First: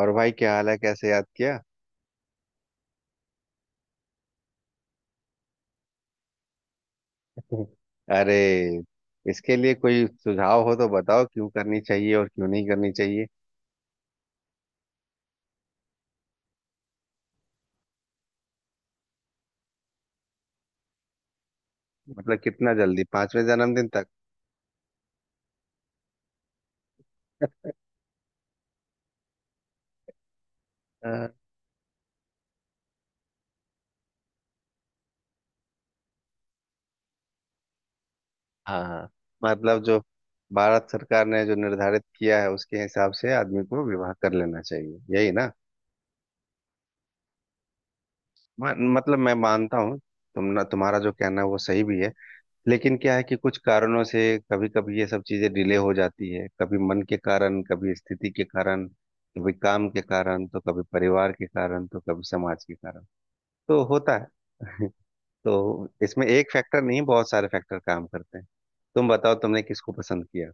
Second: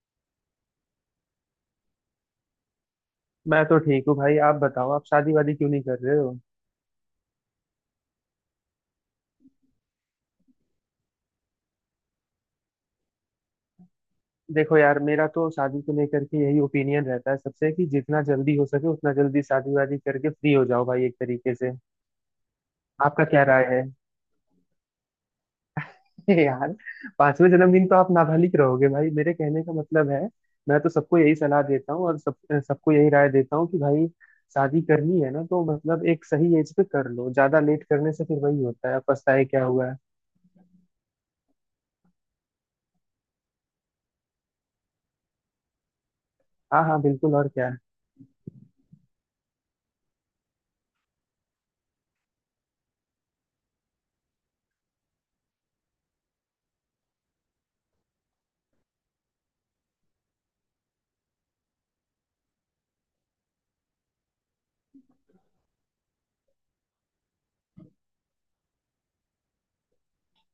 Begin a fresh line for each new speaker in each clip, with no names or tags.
और भाई क्या हाल है, कैसे याद किया?
मैं तो ठीक हूँ भाई। आप बताओ, आप शादी वादी क्यों नहीं कर रहे हो।
अरे, इसके लिए कोई सुझाव हो तो बताओ, क्यों करनी चाहिए और क्यों नहीं करनी चाहिए।
देखो यार, मेरा तो शादी को लेकर के यही ओपिनियन रहता है सबसे, कि जितना जल्दी हो सके उतना जल्दी शादी वादी करके फ्री हो जाओ भाई, एक तरीके से।
मतलब कितना जल्दी,
आपका क्या
पांचवें
राय है।
जन्मदिन तक?
यार, पांचवें जन्मदिन तो आप नाबालिग रहोगे भाई, मेरे कहने का मतलब है। मैं तो सबको
अ,
यही सलाह देता हूँ और सब सबको यही राय देता हूँ कि भाई, शादी करनी है ना तो मतलब एक सही एज पे कर लो। ज्यादा लेट करने से फिर वही
हाँ
होता है,
हाँ।
पछताए क्या
मतलब
हुआ है।
जो भारत सरकार ने जो निर्धारित किया है उसके हिसाब से आदमी को विवाह कर लेना चाहिए, यही ना।
हाँ हाँ, बिल्कुल, और क्या।
मतलब मैं मानता हूँ, तुम्हारा जो कहना है वो सही भी है, लेकिन क्या है कि कुछ कारणों से कभी कभी ये सब चीजें डिले हो जाती है। कभी मन के कारण, कभी स्थिति के कारण, कभी काम के कारण, तो कभी परिवार के कारण, तो कभी समाज के कारण तो होता है। तो इसमें एक फैक्टर नहीं, बहुत सारे फैक्टर काम करते हैं। तुम बताओ, तुमने किसको पसंद किया?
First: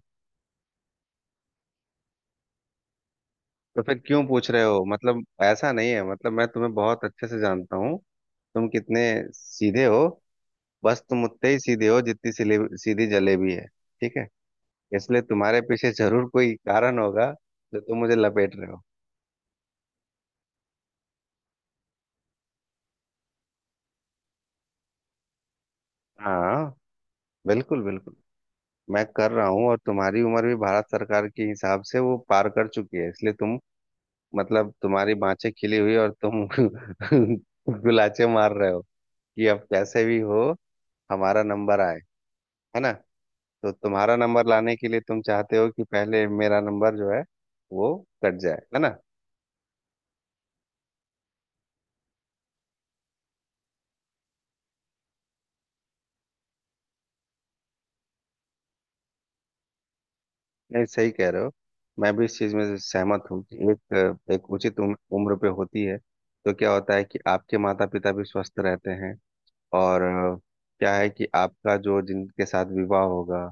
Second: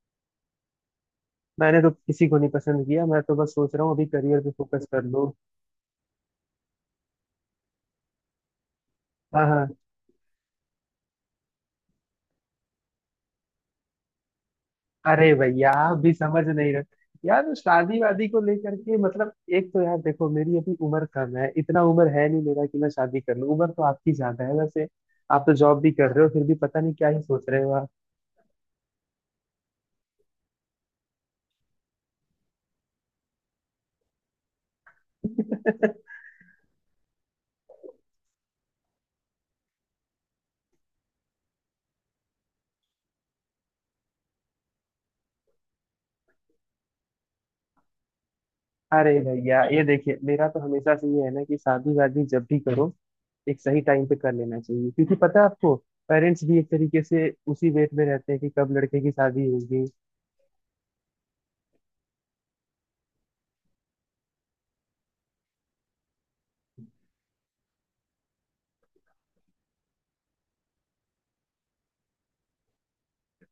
मैंने तो किसी को नहीं पसंद किया, मैं तो बस सोच
तो
रहा हूँ
फिर
अभी
क्यों
करियर
पूछ
पे
रहे हो?
फोकस कर
मतलब
लूँ।
ऐसा नहीं है, मतलब मैं तुम्हें बहुत अच्छे से जानता हूँ। तुम कितने
हाँ हाँ।
सीधे हो, बस तुम उतने ही सीधे हो जितनी सीधी जलेबी है। ठीक है, इसलिए
अरे
तुम्हारे
भैया,
पीछे
आप भी
जरूर
समझ
कोई
नहीं रहे।
कारण होगा।
यार
जो तुम
शादी
मुझे
वादी को
लपेट रहे
लेकर
हो।
के, मतलब एक तो यार देखो मेरी अभी उम्र कम है, इतना उम्र है नहीं मेरा कि मैं शादी कर लूँ। उम्र तो आपकी ज्यादा है वैसे। आप तो जॉब भी कर रहे हो, फिर भी
हाँ,
पता नहीं क्या ही सोच रहे हो
बिल्कुल
आप।
बिल्कुल। मैं कर रहा हूँ और तुम्हारी उम्र भी भारत सरकार के हिसाब से वो पार कर चुकी है, इसलिए तुम, मतलब तुम्हारी बाँछें खिली हुई और तुम गुलाचे मार रहे हो कि अब कैसे भी हो हमारा नंबर आए, है ना? तो तुम्हारा नंबर लाने के लिए तुम चाहते हो कि पहले मेरा नंबर जो है वो कट जाए, है ना?
अरे भैया ये देखिए, मेरा तो हमेशा से ये है ना कि शादी वादी जब भी करो, एक सही टाइम पे कर लेना चाहिए। क्योंकि पता है आपको, पेरेंट्स भी एक तरीके से उसी वेट में रहते हैं कि कब लड़के की शादी होगी।
नहीं, सही कह रहे हो। मैं भी इस चीज में सहमत हूँ कि एक एक उचित उम्र उम्र पे होती है। तो क्या होता है कि आपके माता पिता भी स्वस्थ रहते हैं। और क्या है कि आपका जो जिनके साथ विवाह होगा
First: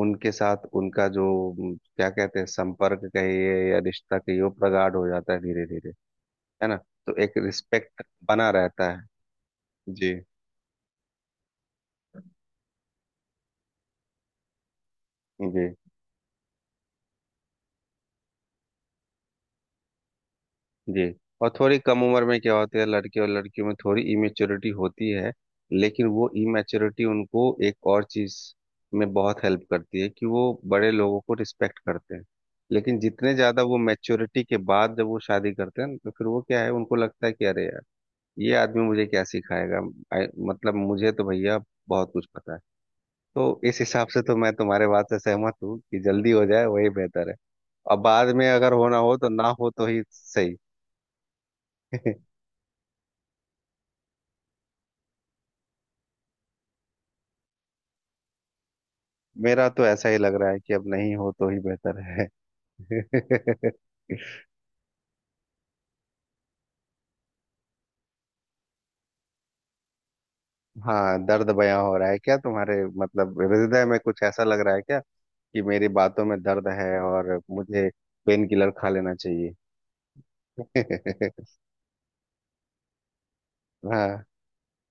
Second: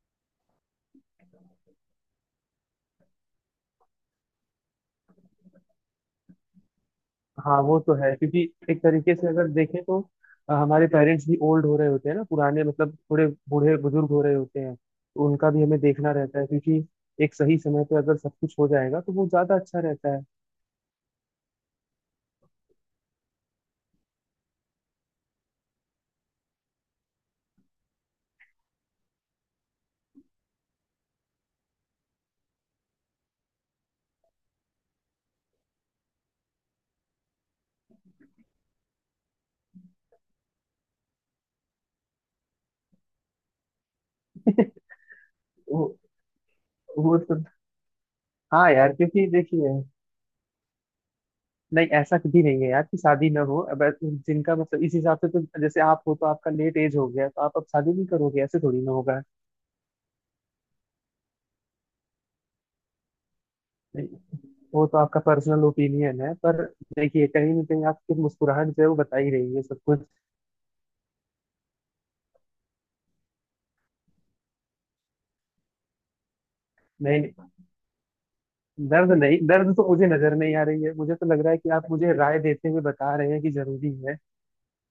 उनके साथ उनका जो क्या कहते हैं, संपर्क कहिए या रिश्ता कहिए, वो प्रगाढ़ हो जाता है धीरे धीरे, है ना? तो एक
हाँ वो तो
रिस्पेक्ट
है, क्योंकि
बना
एक
रहता है।
तरीके से अगर देखें तो
जी।
हमारे पेरेंट्स भी ओल्ड हो रहे होते हैं ना, पुराने, मतलब थोड़े बूढ़े बुजुर्ग हो रहे होते हैं। तो उनका भी
जी।
हमें देखना रहता है, क्योंकि एक सही समय पे अगर सब कुछ हो जाएगा तो वो ज्यादा अच्छा रहता है।
जी। और थोड़ी कम उम्र में क्या होता है, लड़के और लड़कियों में थोड़ी इमेच्योरिटी होती है, लेकिन वो इमेच्योरिटी उनको एक और चीज में बहुत हेल्प करती है कि वो बड़े लोगों को रिस्पेक्ट करते हैं। लेकिन जितने ज्यादा वो मैच्योरिटी के बाद जब वो शादी करते हैं, तो फिर वो क्या है, उनको लगता है कि अरे यार, ये आदमी मुझे क्या सिखाएगा। मतलब मुझे तो भैया बहुत कुछ पता है। तो इस हिसाब से तो मैं तुम्हारे बात से सहमत हूँ
वो
कि जल्दी हो जाए वही
वो
बेहतर है।
तो
और बाद में
हाँ
अगर
यार,
होना हो
क्योंकि
तो ना हो
देखिए
तो ही सही।
नहीं, ऐसा कभी नहीं है यार कि शादी ना हो। अब ऐसे जिनका मतलब, इस हिसाब से तो जैसे आप हो तो आपका लेट एज हो गया तो आप अब शादी नहीं करोगे, ऐसे थोड़ी ना होगा।
मेरा तो ऐसा ही लग रहा है कि अब नहीं हो तो ही बेहतर है।
वो तो आपका पर्सनल ओपिनियन है, पर देखिए कहीं ना कहीं आपकी मुस्कुराहट जो है वो बता ही रही है सब कुछ।
हाँ, दर्द बयां हो रहा है क्या? तुम्हारे मतलब हृदय में कुछ ऐसा लग रहा है क्या कि मेरी बातों में दर्द है
नहीं,
और मुझे पेन किलर खा
दर्द
लेना
नहीं।
चाहिए?
दर्द तो मुझे नजर नहीं आ रही है, मुझे तो लग रहा है कि आप मुझे राय देते हुए बता रहे हैं कि जरूरी
हाँ।
है।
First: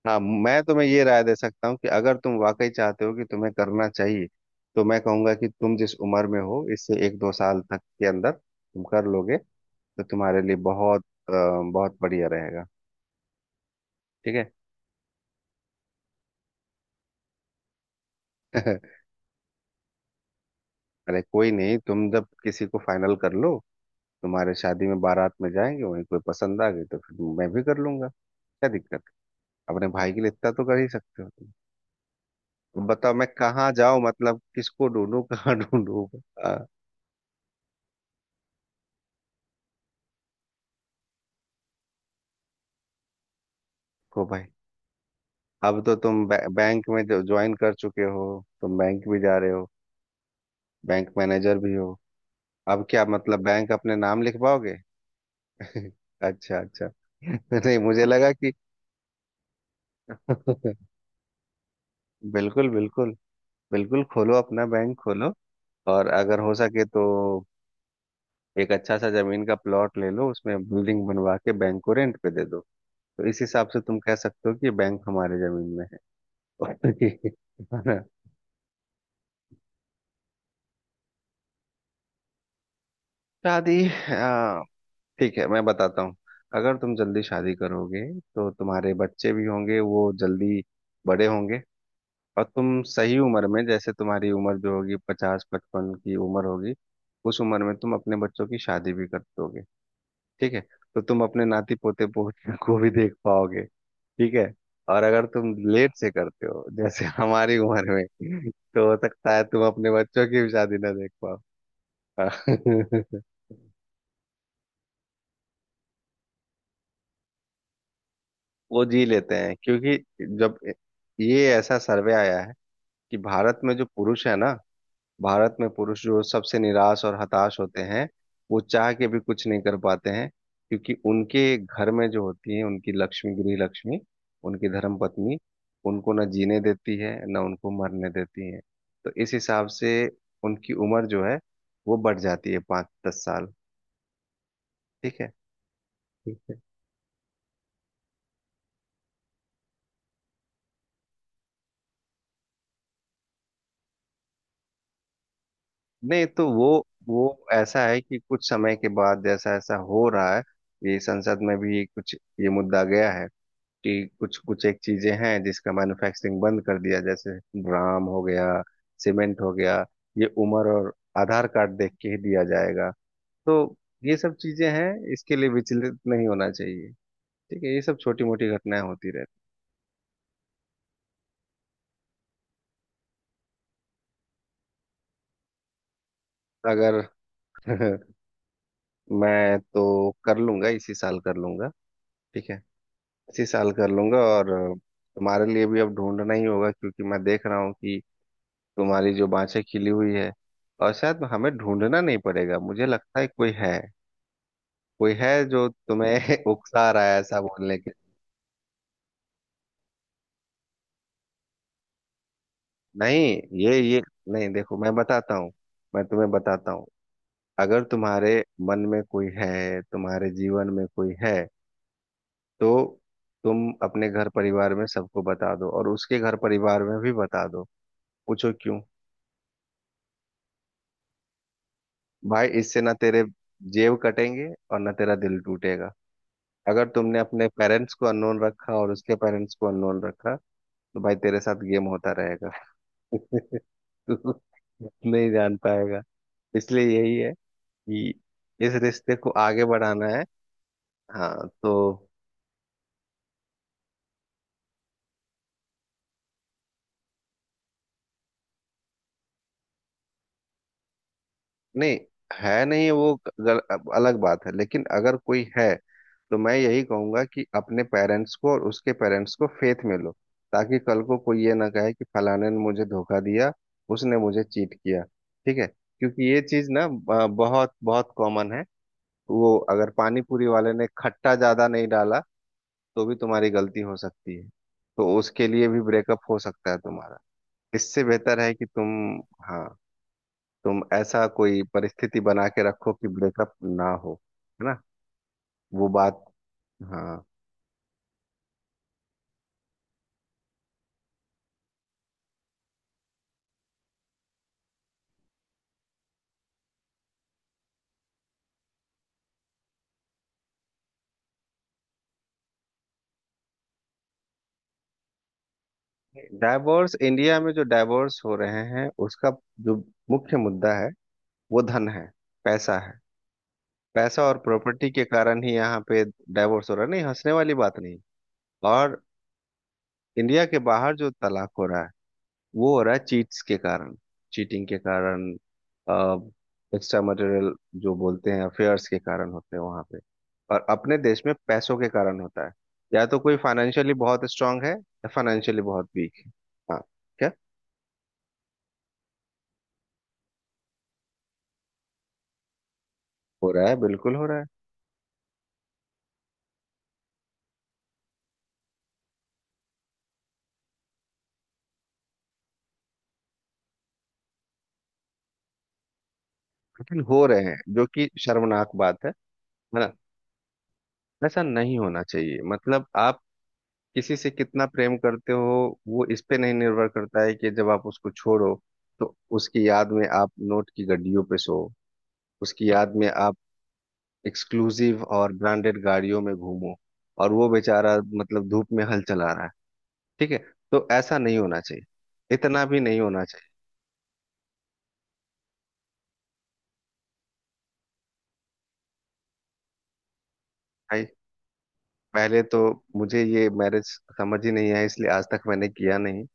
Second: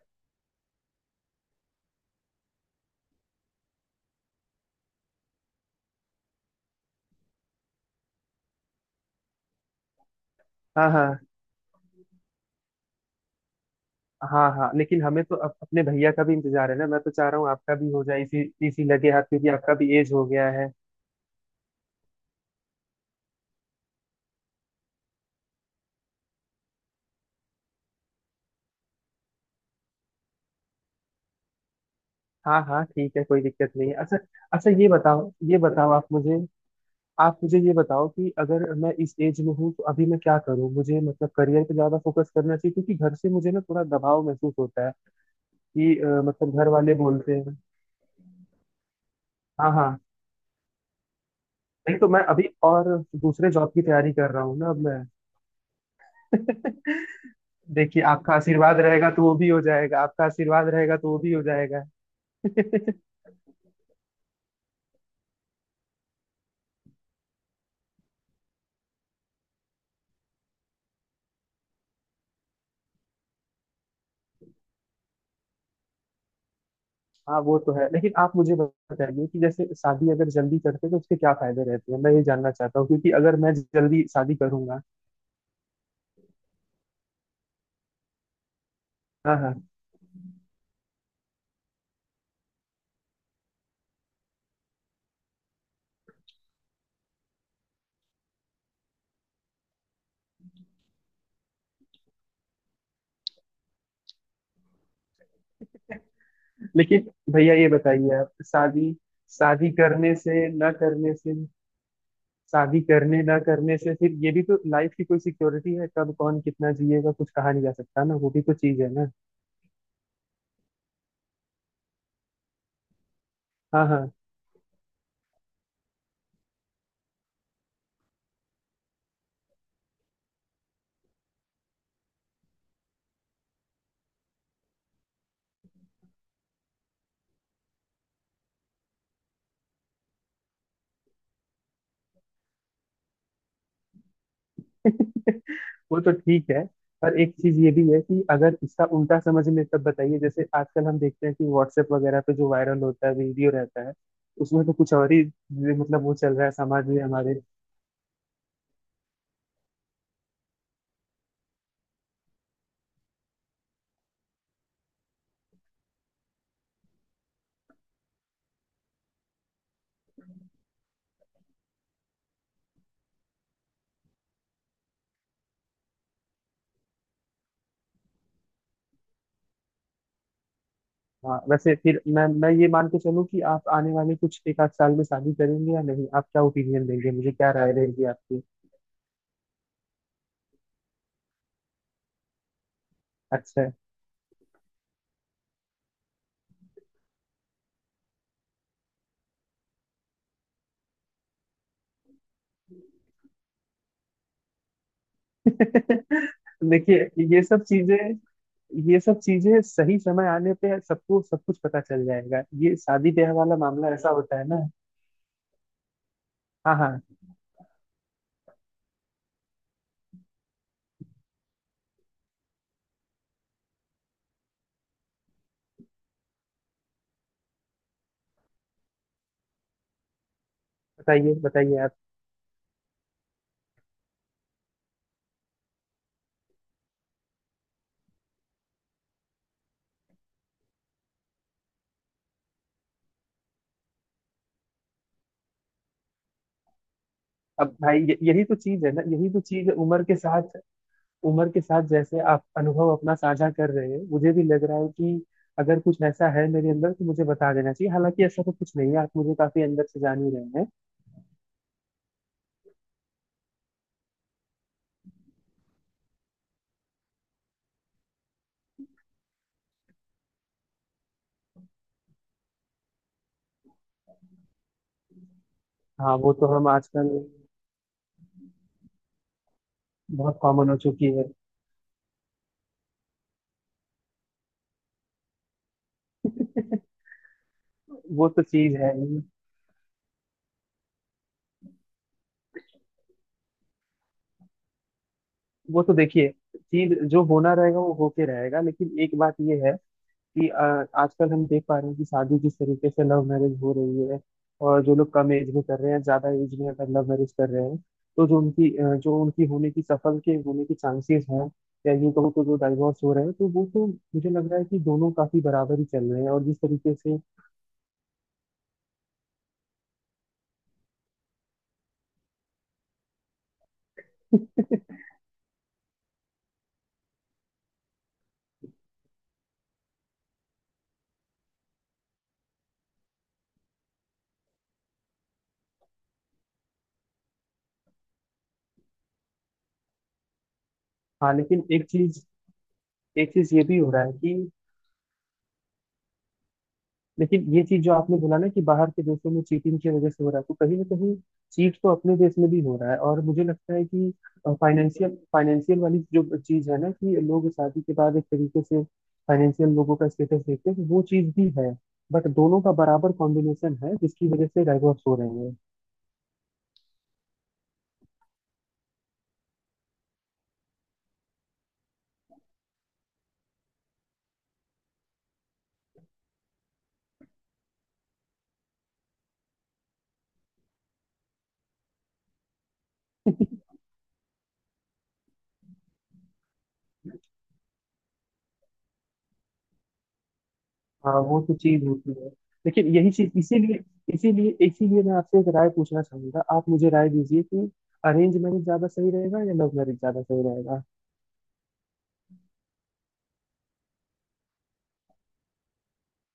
हाँ, मैं तुम्हें ये राय दे सकता हूँ कि अगर तुम वाकई चाहते हो कि तुम्हें करना चाहिए, तो मैं कहूंगा कि तुम जिस उम्र में हो इससे एक दो साल तक के अंदर तुम कर लोगे तो तुम्हारे लिए
हाँ
बहुत
हाँ।
बहुत बढ़िया रहेगा।
हाँ
ठीक
हाँ, लेकिन हमें तो अपने भैया का भी इंतजार है ना। मैं तो चाह रहा हूँ आपका भी हो जाए इसी,
है।
इसी लगे हाथ, क्योंकि आपका भी एज हो गया है।
अरे कोई नहीं, तुम जब किसी को फाइनल कर लो, तुम्हारे शादी में बारात में जाएंगे, वहीं कोई पसंद आ गई तो फिर मैं भी कर लूंगा, क्या दिक्कत है? अपने भाई के लिए इतना तो कर ही सकते हो तुम।
हाँ हाँ
अब बताओ
ठीक है,
मैं
कोई
कहाँ
दिक्कत नहीं है।
जाऊं,
अच्छा
मतलब
अच्छा,
किसको ढूंढूं कहाँ
ये बताओ
ढूंढूं?
आप मुझे,
आ,
आप मुझे ये बताओ कि अगर मैं इस एज में हूँ तो अभी मैं क्या करूँ मुझे। मतलब करियर पे ज्यादा फोकस करना चाहिए, क्योंकि घर से मुझे ना थोड़ा दबाव
को भाई,
महसूस होता है
अब तो
कि
तुम
मतलब घर
बैंक
वाले
में
बोलते
ज्वाइन
हैं।
कर चुके हो, तुम बैंक भी जा रहे हो,
हाँ हाँ,
बैंक मैनेजर भी हो,
नहीं तो मैं अभी
अब
और
क्या मतलब
दूसरे
बैंक
जॉब की
अपने
तैयारी
नाम
कर रहा हूँ ना
लिखवाओगे?
अब मैं।
अच्छा अच्छा। नहीं,
देखिए,
मुझे लगा
आपका
कि
आशीर्वाद रहेगा तो वो भी हो जाएगा, आपका आशीर्वाद रहेगा तो वो भी हो जाएगा।
बिल्कुल बिल्कुल। बिल्कुल खोलो अपना बैंक खोलो। और अगर हो सके तो एक अच्छा सा जमीन का प्लॉट ले लो, उसमें बिल्डिंग बनवा के बैंक को रेंट पे दे दो। तो इस हिसाब से तुम कह सकते हो कि बैंक हमारे जमीन में है।
हाँ वो तो
है
है,
ना?
लेकिन आप मुझे बताइए कि जैसे शादी अगर जल्दी करते हैं तो उसके क्या फायदे रहते हैं। मैं ये जानना चाहता हूँ, क्योंकि अगर मैं
शादी,
जल्दी शादी
आ,
करूंगा।
ठीक है मैं बताता हूँ। अगर तुम जल्दी शादी करोगे तो तुम्हारे बच्चे
हाँ
भी
हाँ।
होंगे, वो जल्दी बड़े होंगे। और तुम सही उम्र में, जैसे तुम्हारी उम्र जो होगी पचास पचपन की उम्र होगी, उस उम्र में तुम अपने बच्चों की शादी भी कर दोगे। ठीक है। तो तुम अपने नाती पोते पोते को भी देख पाओगे। ठीक है। और अगर तुम लेट से करते हो जैसे
लेकिन भैया
हमारी
ये
उम्र में,
बताइए, आप
तो
शादी,
हो सकता है तुम
शादी
अपने
करने
बच्चों की
से
भी
ना
शादी ना देख
करने से,
पाओ।
शादी
हाँ।
करने ना करने से फिर ये भी तो लाइफ की कोई सिक्योरिटी है, कब कौन कितना जिएगा कुछ कहा नहीं जा सकता ना। वो भी तो चीज
वो
है
जी
ना।
लेते हैं, क्योंकि जब ये ऐसा सर्वे आया है कि भारत में जो
हाँ हाँ।
पुरुष है ना, भारत में पुरुष जो सबसे निराश और हताश होते हैं, वो चाह के भी कुछ नहीं कर पाते हैं, क्योंकि उनके घर में जो होती है उनकी लक्ष्मी, गृह लक्ष्मी, उनकी धर्म पत्नी, उनको न जीने देती है, न उनको मरने देती है। तो इस हिसाब से उनकी उम्र जो है वो बढ़ जाती है पाँच दस साल। ठीक है।
वो तो
ठीक
ठीक
है।
है। पर एक चीज ये भी है कि अगर इसका उल्टा समझ में तब बताइए, जैसे आजकल हम देखते हैं कि व्हाट्सएप वगैरह पे जो वायरल होता है वीडियो रहता है, उसमें तो कुछ और ही, मतलब वो
नहीं
चल रहा
तो
है
वो
समाज में
वो
हमारे।
ऐसा है कि कुछ समय के बाद जैसा ऐसा हो रहा है, ये संसद में भी कुछ ये मुद्दा गया है कि कुछ कुछ एक चीजें हैं जिसका मैन्युफैक्चरिंग बंद कर दिया, जैसे ड्राम हो गया, सीमेंट हो गया, ये उम्र, और आधार कार्ड देख के ही दिया जाएगा। तो ये सब चीजें हैं, इसके लिए विचलित नहीं होना चाहिए। ठीक है, ये सब छोटी मोटी घटनाएं होती रहती।
हाँ, वैसे फिर मैं ये मान के चलूँ कि आप आने वाले कुछ एक आध साल में शादी करेंगे या नहीं? आप क्या ओपिनियन
अगर
देंगे, मुझे क्या राय रहेगी आपकी?
मैं तो कर लूंगा, इसी साल कर लूंगा। ठीक है। इसी
अच्छा
साल
है।
कर लूंगा। और तुम्हारे लिए भी अब ढूंढना ही होगा, क्योंकि मैं देख रहा हूँ कि तुम्हारी जो बाँछें खिली हुई है, और शायद हमें ढूंढना नहीं पड़ेगा, मुझे लगता है कोई है। कोई है जो तुम्हें उकसा
देखिए
रहा है ऐसा
ये सब
बोलने के।
चीजें, ये सब चीजें सही समय आने पे सबको सब कुछ पता चल जाएगा। ये शादी
नहीं,
ब्याह वाला
ये
मामला
ये
ऐसा होता है
नहीं,
ना।
देखो मैं बताता हूँ, मैं तुम्हें बताता
हाँ
हूँ।
हाँ,
अगर तुम्हारे मन में कोई है, तुम्हारे जीवन में कोई है, तो तुम अपने घर परिवार में सबको बता दो और उसके घर परिवार में भी बता दो। पूछो क्यों?
बताइए बताइए आप।
भाई, इससे ना तेरे जेब कटेंगे और ना तेरा दिल टूटेगा। अगर तुमने अपने पेरेंट्स को अननोन रखा और उसके पेरेंट्स को अननोन रखा, तो भाई तेरे साथ गेम होता रहेगा। तू नहीं जान पाएगा। इसलिए यही है
अब भाई
कि
यही तो
इस
चीज है ना,
रिश्ते
यही
को
तो
आगे
चीज है उम्र
बढ़ाना
के
है।
साथ।
हाँ
उम्र के साथ
तो
जैसे आप अनुभव अपना साझा कर रहे हैं, मुझे भी लग रहा है कि अगर कुछ ऐसा है मेरे अंदर तो मुझे बता देना चाहिए। हालांकि ऐसा तो कुछ नहीं है, आप मुझे काफी अंदर से जान ही रहे हैं।
नहीं है, नहीं वो गल, अलग बात है। लेकिन अगर कोई है तो मैं यही कहूंगा कि अपने पेरेंट्स को और उसके पेरेंट्स को फेथ में लो, ताकि कल को कोई ये ना कहे कि फलाने ने मुझे धोखा दिया, उसने मुझे चीट किया। ठीक है,
हाँ
क्योंकि
वो
ये
तो
चीज
हम
ना
आजकल
बहुत बहुत कॉमन है। वो अगर पानी
बहुत
पूरी
कॉमन
वाले
हो
ने
चुकी है।
खट्टा ज्यादा नहीं डाला तो भी तुम्हारी गलती हो सकती है, तो उसके लिए भी ब्रेकअप हो सकता है तुम्हारा। इससे
वो
बेहतर
तो
है कि
चीज
तुम,
है ही।
हाँ, तुम ऐसा कोई परिस्थिति बना के रखो कि ब्रेकअप ना हो, है ना?
वो
वो
तो
बात।
देखिए चीज
हाँ,
जो होना रहेगा वो होके रहेगा, लेकिन एक बात ये है कि आजकल हम देख पा रहे हैं कि शादी जिस तरीके से लव मैरिज हो रही है, और जो लोग कम एज में कर रहे हैं, ज्यादा एज में अगर लव मैरिज कर रहे हैं, तो जो उनकी जो उनकी होने की सफल के होने की चांसेस हैं, या यूं कहो तो जो डाइवोर्स हो रहे हैं, तो वो तो मुझे लग रहा है कि दोनों काफी बराबर ही चल रहे हैं और जिस तरीके
डाइवोर्स,
से।
इंडिया में जो डाइवोर्स हो रहे हैं उसका जो मुख्य मुद्दा है वो धन है, पैसा है। पैसा और प्रॉपर्टी के कारण ही यहाँ पे डाइवोर्स हो रहा है, नहीं हंसने वाली बात नहीं। और इंडिया के बाहर जो तलाक हो रहा है वो हो रहा है चीट्स के कारण, चीटिंग के कारण, एक्स्ट्रा मटेरियल जो बोलते हैं, अफेयर्स के कारण होते हैं वहां पे, और अपने देश में
हाँ लेकिन
पैसों
एक
के कारण
चीज,
होता है। या तो
एक
कोई
चीज ये भी हो
फाइनेंशियली
रहा है
बहुत
कि
स्ट्रांग है या फाइनेंशियली बहुत वीक है। हाँ, क्या?
लेकिन ये चीज जो आपने बोला ना कि बाहर के देशों में चीटिंग की वजह से हो रहा है, तो कहीं ना कहीं चीट तो अपने देश में भी हो रहा है। और मुझे
हो रहा
लगता
है,
है कि
बिल्कुल हो रहा है।
फाइनेंशियल फाइनेंशियल वाली जो चीज है ना, कि लोग शादी के बाद एक तरीके से फाइनेंशियल लोगों का स्टेटस देखते हैं, तो वो चीज भी है। बट दोनों का बराबर कॉम्बिनेशन है जिसकी वजह से डाइवोर्स हो रहे हैं।
लेकिन हो रहे हैं, जो कि शर्मनाक बात है ना? ऐसा नहीं होना चाहिए। मतलब आप किसी से कितना प्रेम करते हो वो इस पे नहीं निर्भर करता है कि जब आप उसको छोड़ो तो उसकी याद में आप नोट की गड्डियों पे सो, उसकी याद में आप एक्सक्लूसिव और ब्रांडेड गाड़ियों में घूमो, और वो बेचारा मतलब धूप में हल चला रहा है। ठीक है, तो ऐसा
हाँ
नहीं
वो तो
होना
चीज
चाहिए,
होती है।
इतना भी
लेकिन
नहीं
यही
होना
चीज,
चाहिए।
इसीलिए इसीलिए इसीलिए मैं आपसे एक राय पूछना चाहूंगा। आप मुझे राय दीजिए कि अरेंज मैरिज ज्यादा सही रहेगा या लव मैरिज ज्यादा सही रहेगा।
भाई, पहले तो मुझे ये मैरिज समझ ही नहीं है, इसलिए आज तक मैंने किया नहीं।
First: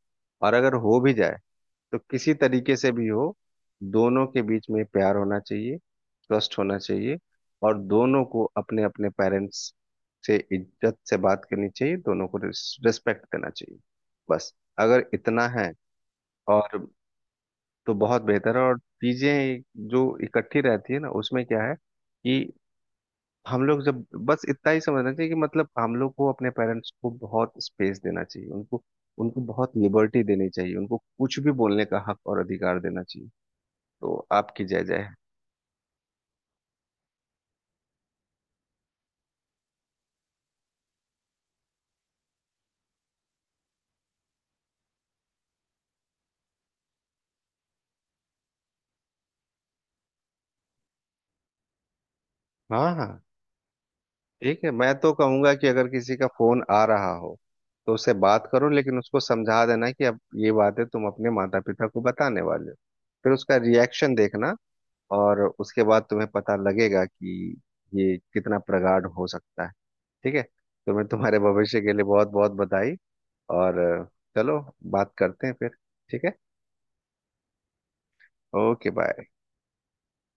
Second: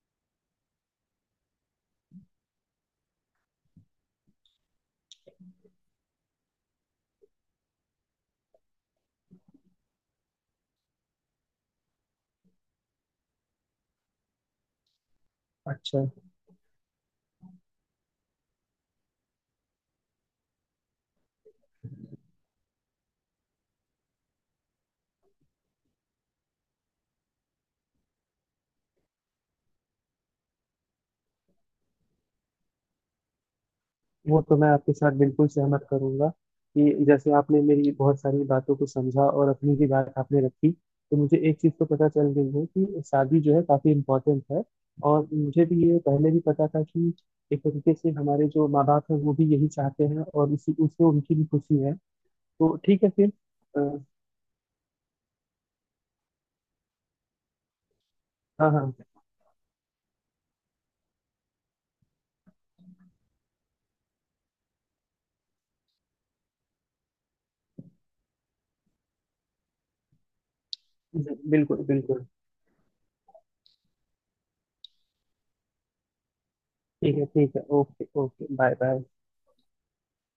और अगर हो भी जाए तो किसी तरीके से भी हो, दोनों के बीच में प्यार होना चाहिए, ट्रस्ट होना चाहिए, और दोनों को अपने अपने पेरेंट्स से इज्जत से बात करनी चाहिए, दोनों को रिस्पेक्ट देना चाहिए। बस, अगर इतना है
अच्छा।
और, तो बहुत बेहतर है। और चीजें जो इकट्ठी रहती है ना, उसमें क्या है कि हम लोग जब, बस इतना ही समझना चाहिए कि मतलब हम लोग को अपने पेरेंट्स को बहुत स्पेस देना चाहिए, उनको उनको बहुत लिबर्टी देनी चाहिए, उनको कुछ भी बोलने का हक और अधिकार देना चाहिए, तो
वो तो
आपकी
मैं
जय
आपके
जय।
साथ बिल्कुल सहमत करूंगा कि जैसे आपने मेरी बहुत सारी बातों को समझा और अपनी भी बात आपने रखी, तो मुझे एक चीज़ तो पता चल गई है कि शादी जो है काफ़ी इम्पोर्टेंट है। और मुझे भी ये पहले भी पता था कि एक तरीके से हमारे जो माँ बाप हैं वो भी यही चाहते हैं और इसी उससे उनकी भी खुशी है। तो
हाँ
ठीक
हाँ,
है फिर। अ,
ठीक है। मैं तो कहूंगा कि अगर किसी का फोन आ रहा हो तो उससे बात करो,
हाँ हाँ,
लेकिन उसको समझा देना कि अब ये बातें तुम अपने माता पिता को बताने वाले हो, फिर उसका रिएक्शन देखना। और उसके बाद तुम्हें पता लगेगा कि ये कितना प्रगाढ़ हो सकता है। ठीक है, तो मैं तुम्हारे भविष्य
बिल्कुल
के लिए
बिल्कुल।
बहुत बहुत बधाई। और चलो, बात करते हैं फिर। ठीक है,
ठीक है ठीक है, okay okay, bye
okay
bye.
Bye.